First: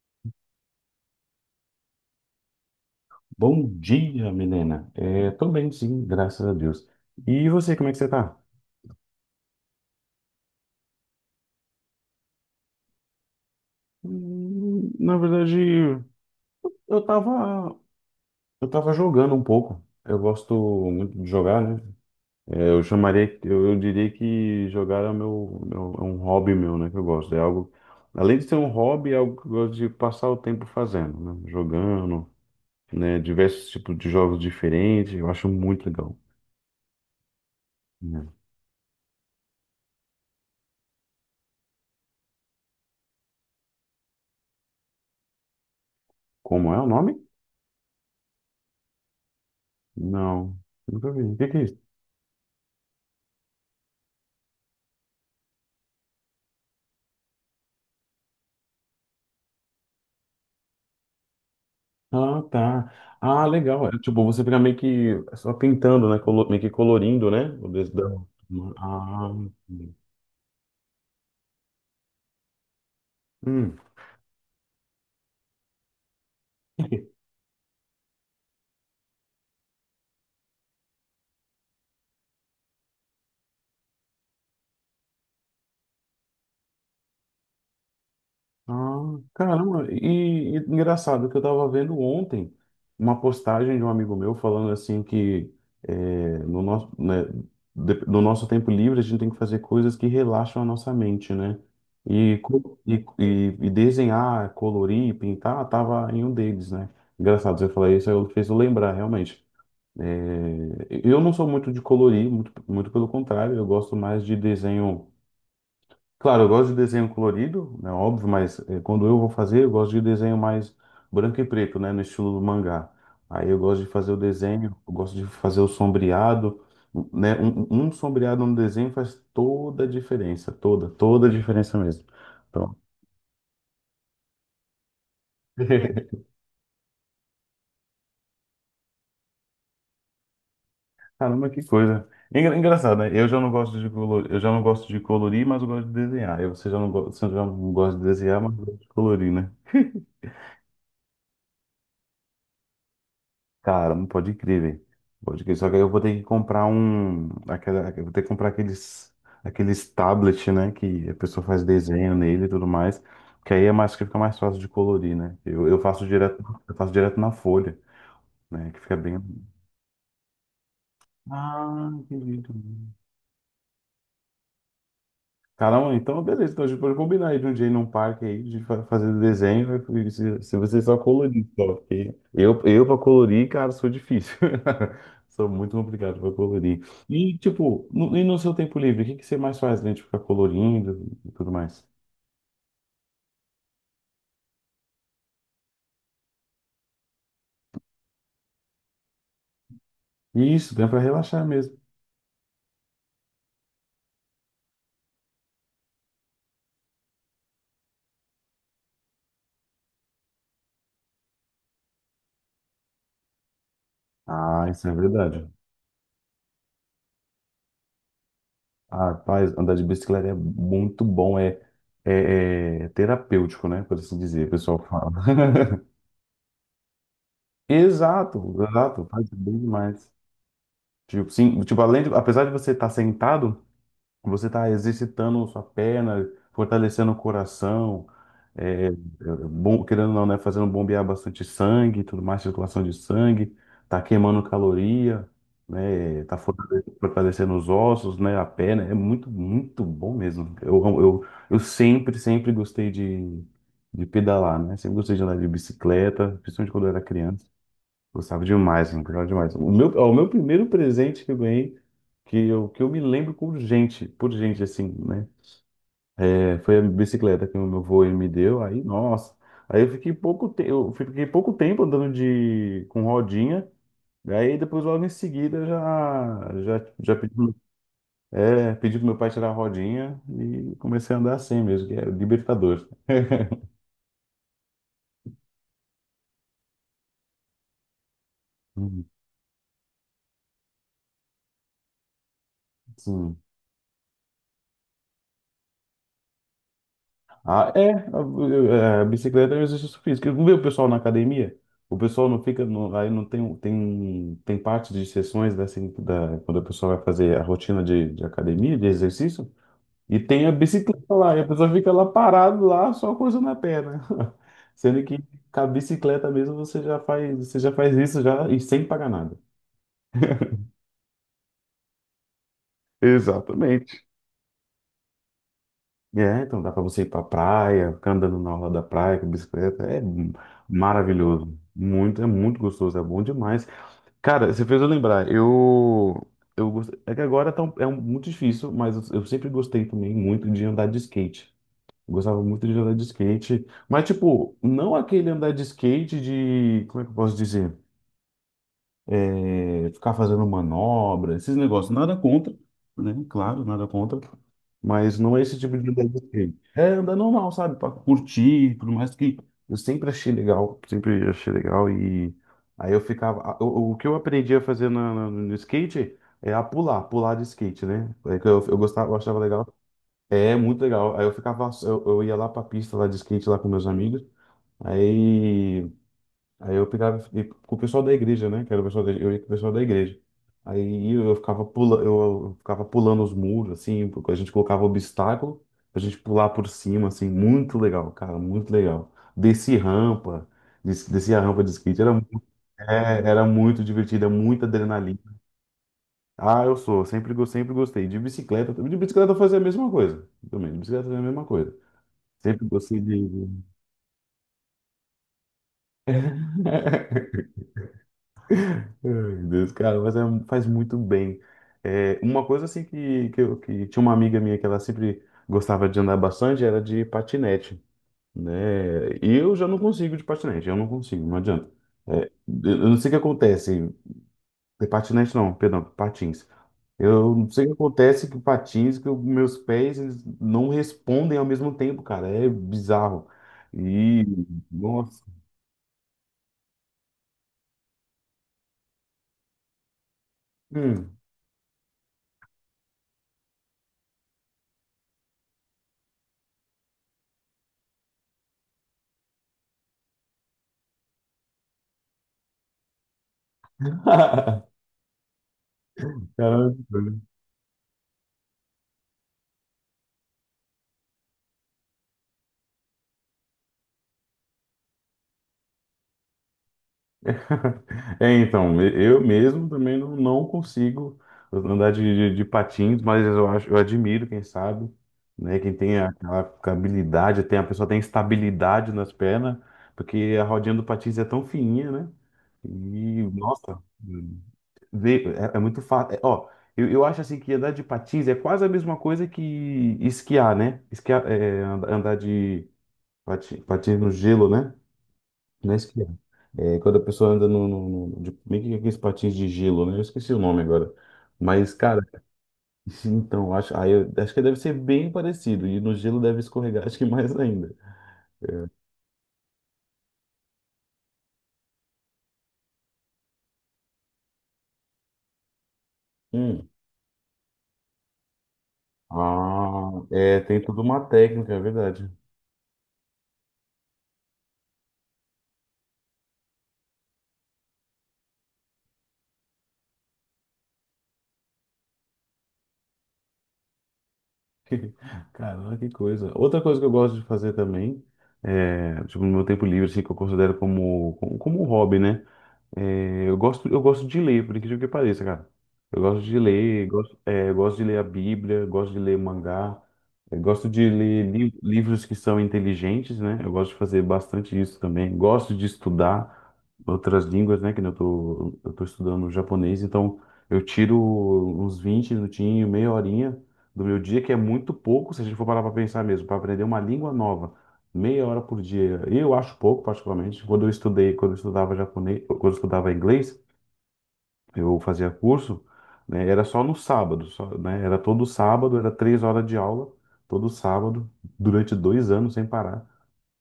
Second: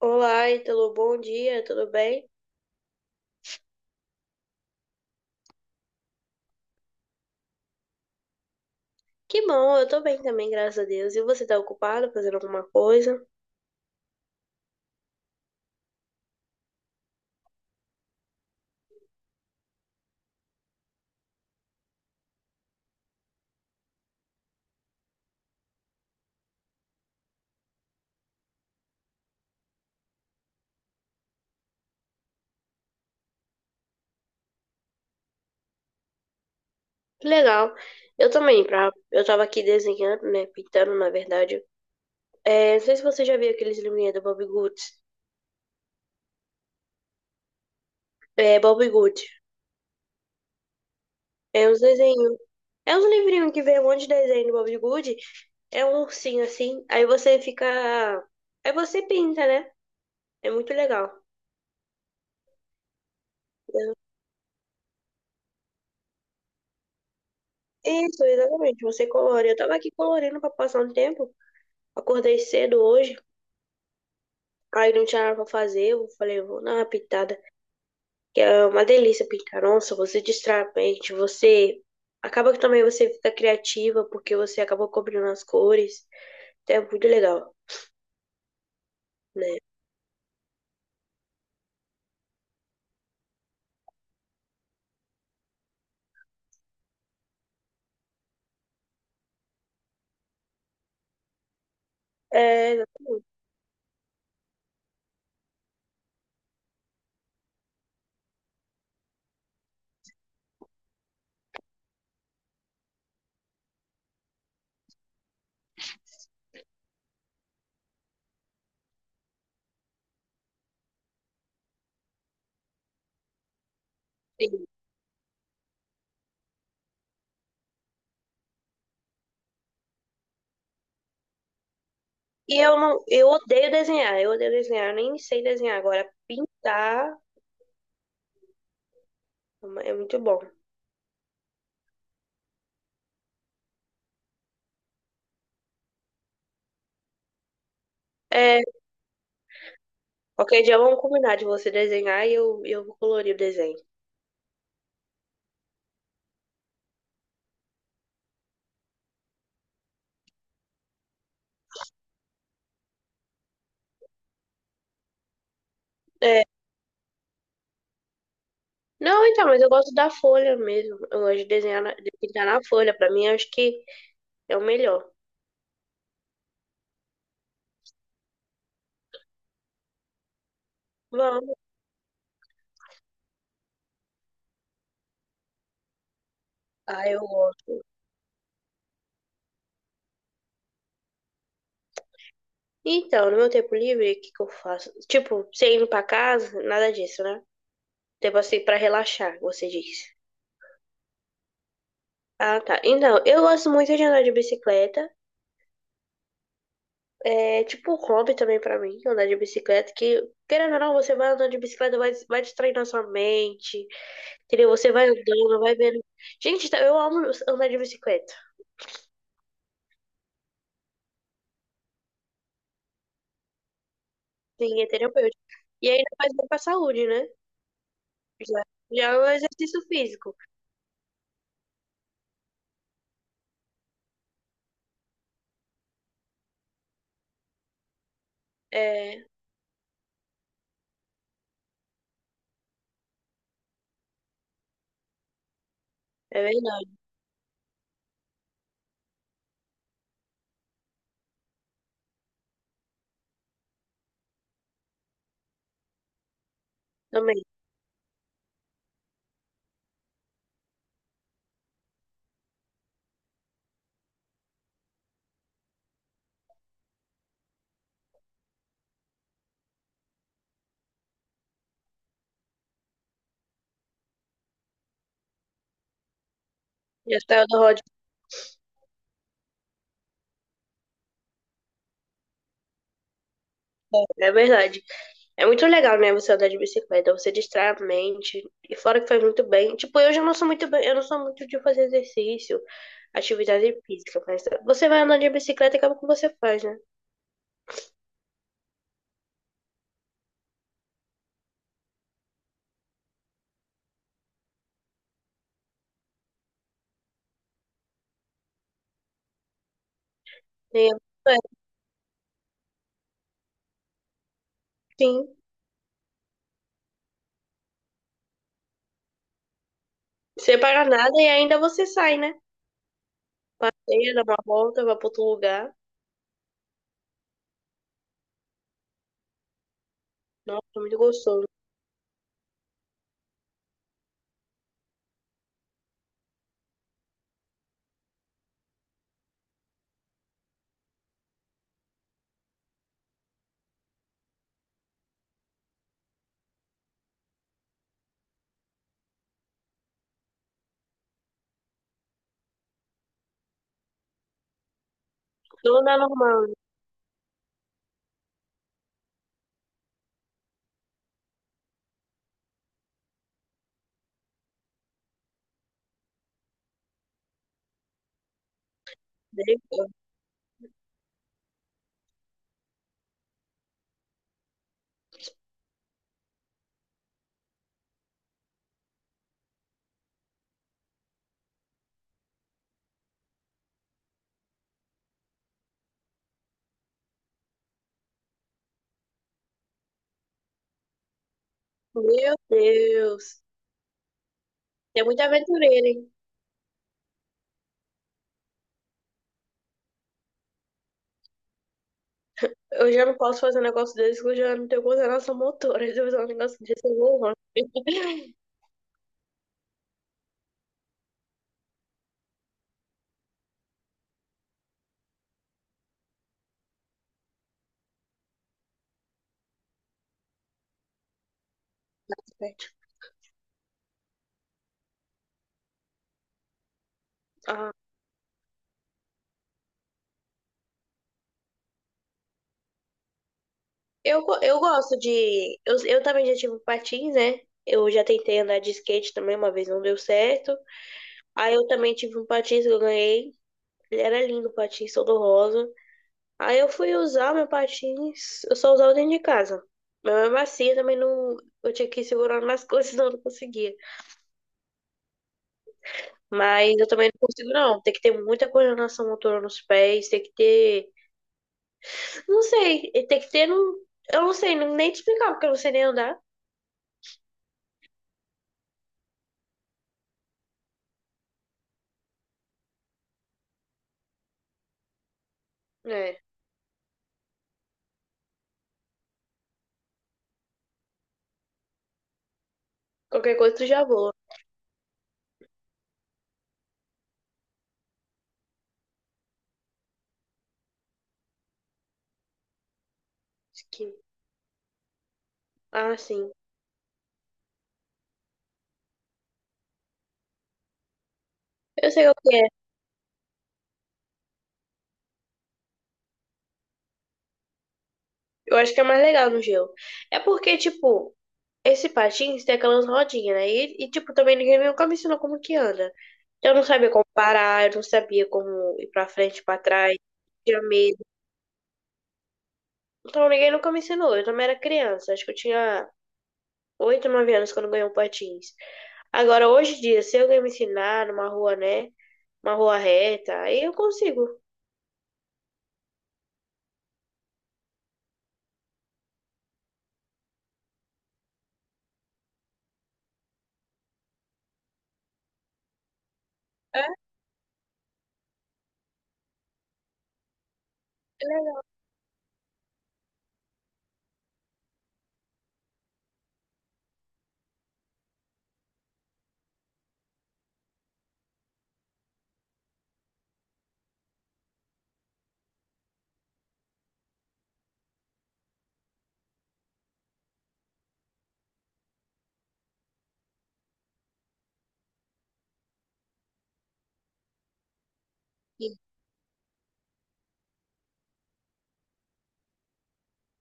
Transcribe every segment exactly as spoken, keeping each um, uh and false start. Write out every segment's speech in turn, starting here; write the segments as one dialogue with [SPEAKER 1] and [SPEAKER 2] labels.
[SPEAKER 1] Olá, Ítalo, bom dia, tudo bem?
[SPEAKER 2] Bom dia, Milena. É, tô bem, sim, graças a Deus. E você, como é que você tá?
[SPEAKER 1] Que bom, eu tô bem também, graças a Deus. E você tá ocupado fazendo alguma coisa?
[SPEAKER 2] Hum, Na verdade, eu tava, eu tava jogando um pouco. Eu gosto muito de jogar, né? É, eu chamaria, eu, eu diria que jogar é o meu, meu- é um hobby meu, né? Que eu gosto. É algo, além de ser um hobby, é algo que eu gosto de passar o tempo fazendo, né? Jogando, né? Diversos tipos de jogos diferentes. Eu acho muito legal.
[SPEAKER 1] Que legal.
[SPEAKER 2] Né?
[SPEAKER 1] Eu também, pra... eu tava aqui desenhando, né, pintando, na verdade. É, não sei se você já viu aqueles livrinhos do Bob Goods.
[SPEAKER 2] Como é o nome?
[SPEAKER 1] É, Bob Good.
[SPEAKER 2] Não, nunca vi. O que que é
[SPEAKER 1] É
[SPEAKER 2] isso?
[SPEAKER 1] uns desenhos. É uns livrinhos que vem um monte de desenho do Bob Good. É um ursinho assim, aí você fica... Aí você pinta, né? É muito legal.
[SPEAKER 2] Ah, tá. Ah, legal. É, tipo, você fica meio que só pintando, né? Colo- Meio que colorindo, né? O
[SPEAKER 1] Isso,
[SPEAKER 2] desdão.
[SPEAKER 1] exatamente, você
[SPEAKER 2] Ah,
[SPEAKER 1] colore. Eu tava aqui
[SPEAKER 2] sim.
[SPEAKER 1] colorindo pra passar um tempo. Acordei cedo hoje.
[SPEAKER 2] Hum.
[SPEAKER 1] Aí não tinha nada pra fazer, eu falei, vou dar uma pintada, que é uma delícia pintar onça, você distrai a mente, você acaba que também você fica criativa, porque você acaba cobrindo as cores, então é muito legal,
[SPEAKER 2] Ah,
[SPEAKER 1] né?
[SPEAKER 2] caramba. E, e engraçado que eu tava vendo ontem uma postagem de um amigo meu falando assim que é, no nosso, né, de- no nosso tempo livre a gente tem que fazer coisas que relaxam a nossa mente, né? E,
[SPEAKER 1] É,
[SPEAKER 2] co- e,
[SPEAKER 1] exatamente.
[SPEAKER 2] e, e desenhar, colorir, pintar, tava em um deles, né? Engraçado você falar isso, aí eu fez eu lembrar, realmente. É, eu não sou muito de colorir, muito, muito pelo contrário, eu gosto mais de desenho. Claro, eu gosto de desenho colorido, né, óbvio, mas eh, quando eu vou fazer, eu gosto de desenho mais branco e preto, né, no estilo do mangá. Aí eu gosto de fazer o
[SPEAKER 1] Sim.
[SPEAKER 2] desenho, eu gosto de fazer o sombreado, né, um, um sombreado no desenho faz toda a diferença, toda, toda a diferença mesmo.
[SPEAKER 1] E
[SPEAKER 2] Então,
[SPEAKER 1] eu não, eu odeio desenhar, eu odeio desenhar, eu nem sei desenhar agora, pintar é muito bom.
[SPEAKER 2] Caramba, que coisa. Engra- Engraçado, né? Eu já não gosto de colorir, eu já não gosto de colorir, mas eu gosto de desenhar. E você já não, go... você já não gosta de desenhar, mas
[SPEAKER 1] É,
[SPEAKER 2] gosta de colorir, né?
[SPEAKER 1] qualquer dia vamos combinar de você desenhar e eu, eu vou colorir o desenho.
[SPEAKER 2] Cara, não pode crer, velho. Pode crer. Só que aí eu vou ter que comprar um. Aquela... Eu vou ter que comprar aqueles. Aqueles tablets, né? Que a pessoa faz desenho nele e tudo mais. Que aí é mais que fica mais fácil de colorir, né? Eu, eu faço direto,
[SPEAKER 1] É,
[SPEAKER 2] eu faço direto, na folha, né? Que fica bem.
[SPEAKER 1] não, então, mas eu gosto da folha mesmo. Eu gosto de desenhar,
[SPEAKER 2] Ah,
[SPEAKER 1] na- de pintar na
[SPEAKER 2] entendi.
[SPEAKER 1] folha. Pra mim, eu acho que é o melhor.
[SPEAKER 2] Caramba, então beleza. Então a gente pode combinar aí de um dia ir num parque aí, de fa- fazer o desenho. Né? E Se, se você só colorir,
[SPEAKER 1] Vamos.
[SPEAKER 2] só. Porque eu, eu pra colorir, cara, sou difícil. Sou muito complicado pra colorir.
[SPEAKER 1] Ah, eu
[SPEAKER 2] E,
[SPEAKER 1] gosto.
[SPEAKER 2] tipo, no, e no seu tempo livre, o que, que você mais faz, né? Tipo, ficar colorindo e tudo mais.
[SPEAKER 1] Então, no meu tempo livre, o que que eu faço? Tipo, você indo pra casa, nada disso, né? Tipo assim, pra relaxar, você disse.
[SPEAKER 2] Isso, dá pra relaxar mesmo.
[SPEAKER 1] Ah, tá. Então, eu gosto muito de andar de bicicleta. É tipo um hobby também pra mim, andar de bicicleta, que, querendo ou não, você vai andando de bicicleta, vai, vai distraindo a sua mente,
[SPEAKER 2] Ah,
[SPEAKER 1] entendeu?
[SPEAKER 2] isso
[SPEAKER 1] Você
[SPEAKER 2] é
[SPEAKER 1] vai
[SPEAKER 2] verdade.
[SPEAKER 1] andando, vai vendo. Gente, tá- eu amo andar de bicicleta.
[SPEAKER 2] Ah, rapaz, andar de bicicleta é muito bom, é, é, é terapêutico, né? Por assim dizer, o pessoal
[SPEAKER 1] Sim, é
[SPEAKER 2] fala.
[SPEAKER 1] terapêutico. E ainda faz bem pra saúde, né?
[SPEAKER 2] Exato,
[SPEAKER 1] Já,
[SPEAKER 2] exato,
[SPEAKER 1] já é um
[SPEAKER 2] faz bem
[SPEAKER 1] exercício
[SPEAKER 2] demais.
[SPEAKER 1] físico.
[SPEAKER 2] Tipo, sim, tipo, além de, apesar de você estar sentado, você está exercitando sua perna, fortalecendo o coração, é, é,
[SPEAKER 1] É,
[SPEAKER 2] bom, querendo ou não, né, fazendo bombear bastante sangue, e tudo mais, circulação de sangue, tá queimando caloria, né, tá
[SPEAKER 1] é
[SPEAKER 2] fortale-
[SPEAKER 1] verdade.
[SPEAKER 2] fortalecendo os ossos, né, a perna, é muito, muito bom mesmo. Eu, eu, eu sempre, sempre gostei de, de pedalar, né, sempre gostei de andar de bicicleta, principalmente quando eu era
[SPEAKER 1] Também.
[SPEAKER 2] criança. Gostava demais, mano, gostava demais. O meu, ó, o meu primeiro presente que eu ganhei, que eu, que eu me lembro por gente, por gente, assim, né? É, foi a bicicleta que o meu avô ele me deu, aí, nossa. Aí eu fiquei pouco, te... eu fiquei pouco tempo andando de... com rodinha, aí depois logo em seguida já, já, já
[SPEAKER 1] Já
[SPEAKER 2] pedi,
[SPEAKER 1] saiu do roda de
[SPEAKER 2] é, pedi pro meu pai tirar a rodinha e comecei a andar assim mesmo, que é libertador.
[SPEAKER 1] bicicleta, é verdade. É muito legal, né, você andar de bicicleta, você distrai a mente, e fora
[SPEAKER 2] Uhum.
[SPEAKER 1] que faz muito bem. Tipo, eu já não sou muito bem, eu não sou muito de fazer exercício,
[SPEAKER 2] Sim.
[SPEAKER 1] atividade física, mas você vai andar de bicicleta e acaba com o que você faz, né?
[SPEAKER 2] Ah, é, a, a a bicicleta é um exercício físico. Eu não vejo o pessoal na academia? O pessoal não fica, no, aí não tem, tem, tem parte de sessões da, assim, da, quando a pessoa vai fazer a rotina de, de academia, de exercício, e tem a
[SPEAKER 1] E é,
[SPEAKER 2] bicicleta lá, e a pessoa fica lá parado lá, só coisando a perna. Sendo que
[SPEAKER 1] sim,
[SPEAKER 2] com a bicicleta mesmo você já faz, você já faz isso já e sem pagar nada.
[SPEAKER 1] você paga nada e ainda você sai, né?
[SPEAKER 2] Exatamente.
[SPEAKER 1] Passeia, dá uma volta, vai pra outro lugar.
[SPEAKER 2] É, então dá pra você ir pra praia, ficar andando na orla da praia com bicicleta. É m-
[SPEAKER 1] Nossa, é muito gostoso.
[SPEAKER 2] maravilhoso. Muito, é muito gostoso, é bom demais. Cara, você fez eu lembrar. Eu, eu gost- é que agora tá um- é um- muito difícil, mas eu, eu sempre gostei também muito de andar de skate. Eu gostava muito de andar de skate, mas tipo, não aquele andar de skate de, como é que eu posso dizer? É, ficar fazendo manobra, esses negócios, nada contra, né? Claro, nada contra, mas não é esse tipo
[SPEAKER 1] Tudo
[SPEAKER 2] de
[SPEAKER 1] na
[SPEAKER 2] andar que
[SPEAKER 1] normal,
[SPEAKER 2] eu-
[SPEAKER 1] né?
[SPEAKER 2] gosto. É andar normal, sabe? Para curtir, por mais que eu sempre achei legal, sempre achei legal e aí eu ficava, o, o que eu aprendi a fazer na- na- no, skate é a pular, pular de skate, né? É que eu, eu gostava, eu achava legal. É muito legal. Aí eu ficava, eu, eu ia lá pra pista lá de skate lá com meus amigos. Aí Aí eu pegava e ia com o pessoal da igreja, né? Que era o pessoal da, Eu ia com o pessoal da igreja. Aí eu ficava pula eu ficava pulando os muros, assim, porque a gente colocava obstáculo a gente pular por cima, assim, muito legal, cara, muito legal. Desci rampa, des- desci a rampa de skate, era,
[SPEAKER 1] Meu
[SPEAKER 2] mu- é,
[SPEAKER 1] Deus.
[SPEAKER 2] era muito divertido, é muita
[SPEAKER 1] É muito
[SPEAKER 2] adrenalina.
[SPEAKER 1] aventureiro, hein?
[SPEAKER 2] Ah, eu sou, sempre, go- sempre gostei. De bicicleta, de bicicleta eu fazia a mesma coisa também, de bicicleta eu fazia a mesma coisa. Sempre
[SPEAKER 1] Eu
[SPEAKER 2] gostei
[SPEAKER 1] já não posso fazer um
[SPEAKER 2] de.
[SPEAKER 1] negócio desse, que eu já não tenho coordenação motora. Se eu fizer um negócio desse, eu vou longe,
[SPEAKER 2] Ai, meu Deus, cara, mas é- faz muito bem. É, uma coisa assim que, que, eu, que tinha uma amiga minha que ela sempre gostava de andar bastante era de patinete, né? E eu já não consigo de patinete, eu não consigo, não adianta. É,
[SPEAKER 1] gente.
[SPEAKER 2] eu não sei o que acontece, é patinete não, perdão, patins. Eu não sei o
[SPEAKER 1] Ah,
[SPEAKER 2] que acontece com patins, que os meus pés eles não respondem ao mesmo tempo, cara, é bizarro.
[SPEAKER 1] eu,
[SPEAKER 2] E,
[SPEAKER 1] go- eu gosto
[SPEAKER 2] nossa,
[SPEAKER 1] de. Eu, eu também já tive um patins, né? Eu já tentei andar de skate também, uma vez não deu certo.
[SPEAKER 2] hum.
[SPEAKER 1] Aí eu também tive um patins que eu ganhei. Ele era lindo, o patins todo rosa. Aí eu fui usar meu patins, eu só usava dentro de casa. Mas mesmo assim, eu também não. Eu tinha que ir segurando nas coisas, senão eu não conseguia. Mas eu também não
[SPEAKER 2] Caramba.
[SPEAKER 1] consigo, não. Tem que ter muita coordenação motora nos pés, tem que ter não sei, tem que ter um. Eu não sei nem te explicar, porque eu não sei nem andar.
[SPEAKER 2] É, então, e- eu mesmo também não, não consigo andar de, de- de patins, mas eu acho, eu admiro, quem sabe, né? Quem tem
[SPEAKER 1] É.
[SPEAKER 2] aquela habilidade, tem, a pessoa tem estabilidade nas pernas, porque a rodinha do patins é tão fininha, né? E,
[SPEAKER 1] Qualquer coisa tu
[SPEAKER 2] nossa,
[SPEAKER 1] já voa.
[SPEAKER 2] vê- é, é muito fácil. é, ó, eu, eu acho assim que andar de patins é quase a mesma coisa que esquiar, né? Esquiar, é, and- andar de pati-
[SPEAKER 1] Acho que-
[SPEAKER 2] patins no gelo, né? Na
[SPEAKER 1] Ah,
[SPEAKER 2] esquerda.
[SPEAKER 1] sim.
[SPEAKER 2] É, quando a pessoa anda no, no, no- de, meio que aqueles patins de gelo, né? Eu esqueci o nome agora. Mas,
[SPEAKER 1] Eu
[SPEAKER 2] cara,
[SPEAKER 1] sei o que é.
[SPEAKER 2] esse- então, acho, aí eu- acho que deve ser bem parecido. E no gelo deve escorregar, acho que mais ainda.
[SPEAKER 1] Eu acho que é mais legal no gelo. É porque, tipo, esse patins tem aquelas rodinhas, né? E, e, tipo, também ninguém nunca me ensinou como que anda. Eu não
[SPEAKER 2] Hum.
[SPEAKER 1] sabia como parar, eu não sabia como ir pra frente, pra
[SPEAKER 2] Ah,
[SPEAKER 1] trás.
[SPEAKER 2] é, tem
[SPEAKER 1] Tinha
[SPEAKER 2] tudo uma
[SPEAKER 1] medo.
[SPEAKER 2] técnica, é verdade.
[SPEAKER 1] Então ninguém nunca me ensinou. Eu também era criança. Acho que eu tinha oito nove anos quando eu ganhei o patins. Agora, hoje em dia, se alguém me ensinar numa rua, né? Uma rua reta, aí eu consigo.
[SPEAKER 2] Caramba, que coisa. Outra coisa que eu gosto de fazer também, é, tipo, no meu tempo livre, assim, que eu considero como, como, como, um hobby, né? É, eu gosto, eu gosto de ler, por incrível que pareça, cara. Eu gosto de
[SPEAKER 1] É, é
[SPEAKER 2] ler, gosto, é, eu gosto de ler a Bíblia, gosto de ler mangá, eu gosto de ler li-
[SPEAKER 1] legal.
[SPEAKER 2] livros que são inteligentes, né? Eu gosto de fazer bastante isso também. Gosto de estudar outras línguas, né? Que nem eu tô, eu tô estudando japonês, então eu tiro uns vinte minutinhos, meia horinha do meu dia, que é muito pouco, se a gente for parar para pensar mesmo, para aprender uma língua nova. Meia hora por dia. Eu acho pouco, particularmente. Quando eu estudei, quando eu estudava japonês, quando eu estudava inglês, eu fazia curso, né, era só no sábado, só, né, era todo sábado, era três horas de aula, todo sábado, durante dois anos sem parar.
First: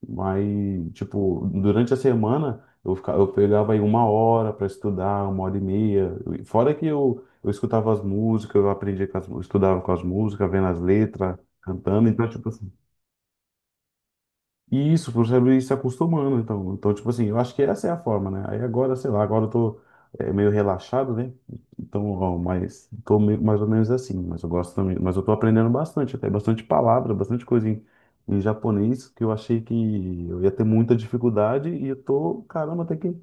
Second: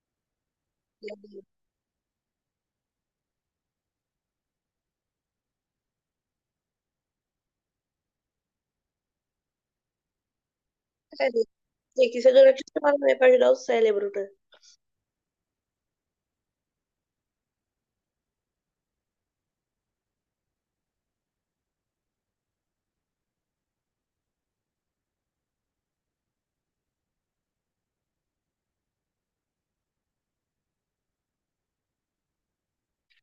[SPEAKER 2] Mas, tipo, durante a semana, eu, ficava, eu pegava aí uma hora para estudar, uma hora e meia. Fora que eu, eu escutava as músicas, eu aprendia com as, eu estudava com as músicas, vendo as
[SPEAKER 1] É,
[SPEAKER 2] letras, cantando.
[SPEAKER 1] tem que
[SPEAKER 2] Então,
[SPEAKER 1] ser
[SPEAKER 2] tipo,
[SPEAKER 1] durante
[SPEAKER 2] assim,
[SPEAKER 1] a semana, né, pra ajudar o cérebro, né?
[SPEAKER 2] isso, para saber ir se acostumando, então. Então, tipo assim, eu acho que essa é a forma, né? Aí agora, sei lá, agora eu tô é, meio relaxado, né? Então, ó, mas tô meio, mais ou menos assim, mas eu gosto também, mas eu tô aprendendo bastante, até bastante palavra, bastante coisa em, em, japonês, que eu achei que eu ia ter muita dificuldade e eu tô, caramba, até que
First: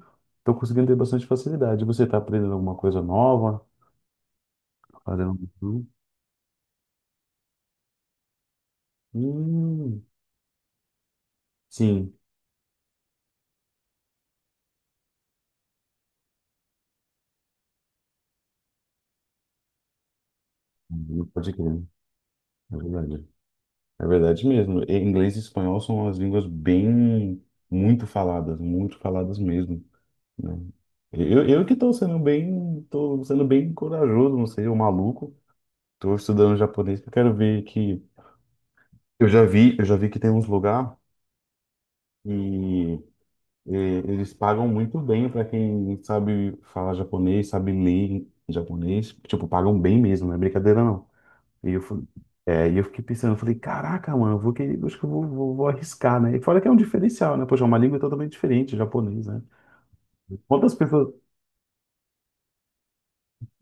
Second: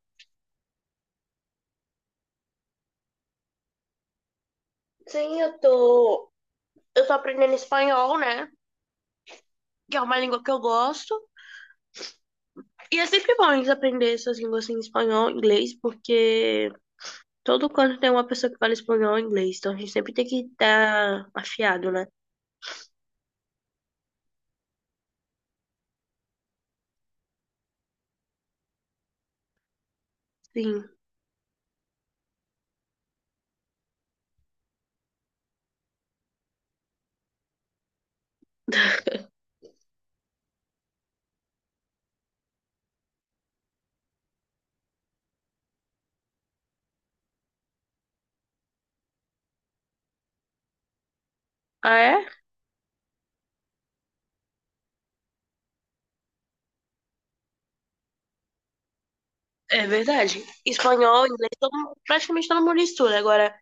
[SPEAKER 2] tô conseguindo ter bastante facilidade. Você tá aprendendo alguma coisa nova? Tá fazendo...
[SPEAKER 1] Sim, eu
[SPEAKER 2] algum-
[SPEAKER 1] tô. Eu tô aprendendo espanhol, né? Que
[SPEAKER 2] Hum,
[SPEAKER 1] é uma língua que eu gosto.
[SPEAKER 2] sim,
[SPEAKER 1] E é sempre bom eles aprender essas línguas assim, espanhol, inglês, porque todo canto tem uma pessoa que fala espanhol ou inglês. Então a gente sempre tem que estar
[SPEAKER 2] pode crer,
[SPEAKER 1] afiado, né?
[SPEAKER 2] é verdade. É verdade mesmo. E inglês e espanhol são as línguas bem muito faladas, muito faladas mesmo, né?
[SPEAKER 1] Sim.
[SPEAKER 2] Eu, eu que estou sendo bem, tô sendo bem corajoso, não sei, o maluco. Estou estudando japonês, porque eu quero ver que eu já vi, eu já vi que tem uns lugar e, e eles pagam muito bem para quem sabe falar japonês, sabe ler em japonês, tipo, pagam bem mesmo, não é brincadeira não. E eu,
[SPEAKER 1] Ah,
[SPEAKER 2] fal-
[SPEAKER 1] é?
[SPEAKER 2] é, e eu fiquei pensando, eu falei, caraca, mano, eu vou que, acho que eu vou, vou, vou arriscar, né? E fora que é um diferencial, né? Poxa, é uma língua totalmente diferente, japonês, né?
[SPEAKER 1] É verdade.
[SPEAKER 2] Quantas pessoas.
[SPEAKER 1] Espanhol, inglês, todo mundo- praticamente todo mundo estuda. Agora,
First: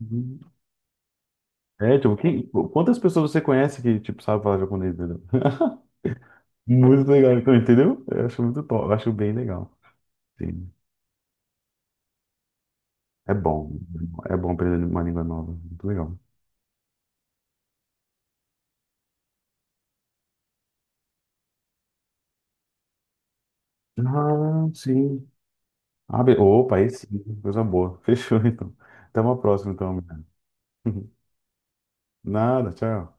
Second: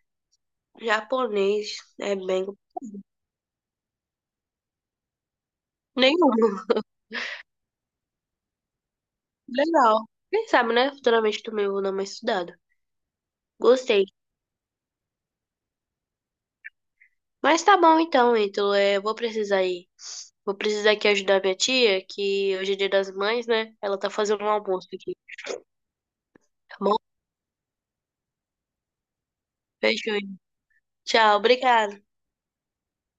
[SPEAKER 1] japonês
[SPEAKER 2] É,
[SPEAKER 1] é
[SPEAKER 2] tipo, quem,
[SPEAKER 1] bem.
[SPEAKER 2] quantas pessoas você conhece que, tipo, sabe falar japonês, entendeu?
[SPEAKER 1] Nenhum.
[SPEAKER 2] Muito legal, então, entendeu? Eu acho muito top, eu acho bem legal.
[SPEAKER 1] Legal. Quem
[SPEAKER 2] Sim.
[SPEAKER 1] sabe, né? Futuramente também eu vou dar uma estudada.
[SPEAKER 2] É bom,
[SPEAKER 1] Gostei.
[SPEAKER 2] é bom aprender uma língua nova, muito legal.
[SPEAKER 1] Mas tá bom então, Ítalo. É, eu vou precisar ir. Vou precisar aqui ajudar minha tia, que hoje é dia das mães, né? Ela tá fazendo um
[SPEAKER 2] Ah,
[SPEAKER 1] almoço aqui,
[SPEAKER 2] sim. Ah, be- opa,
[SPEAKER 1] tá
[SPEAKER 2] aí
[SPEAKER 1] bom?
[SPEAKER 2] sim, coisa boa. Fechou, então. Até uma próxima, então,
[SPEAKER 1] Beijo.
[SPEAKER 2] amiga.
[SPEAKER 1] Tchau, obrigada.
[SPEAKER 2] Nada, tchau.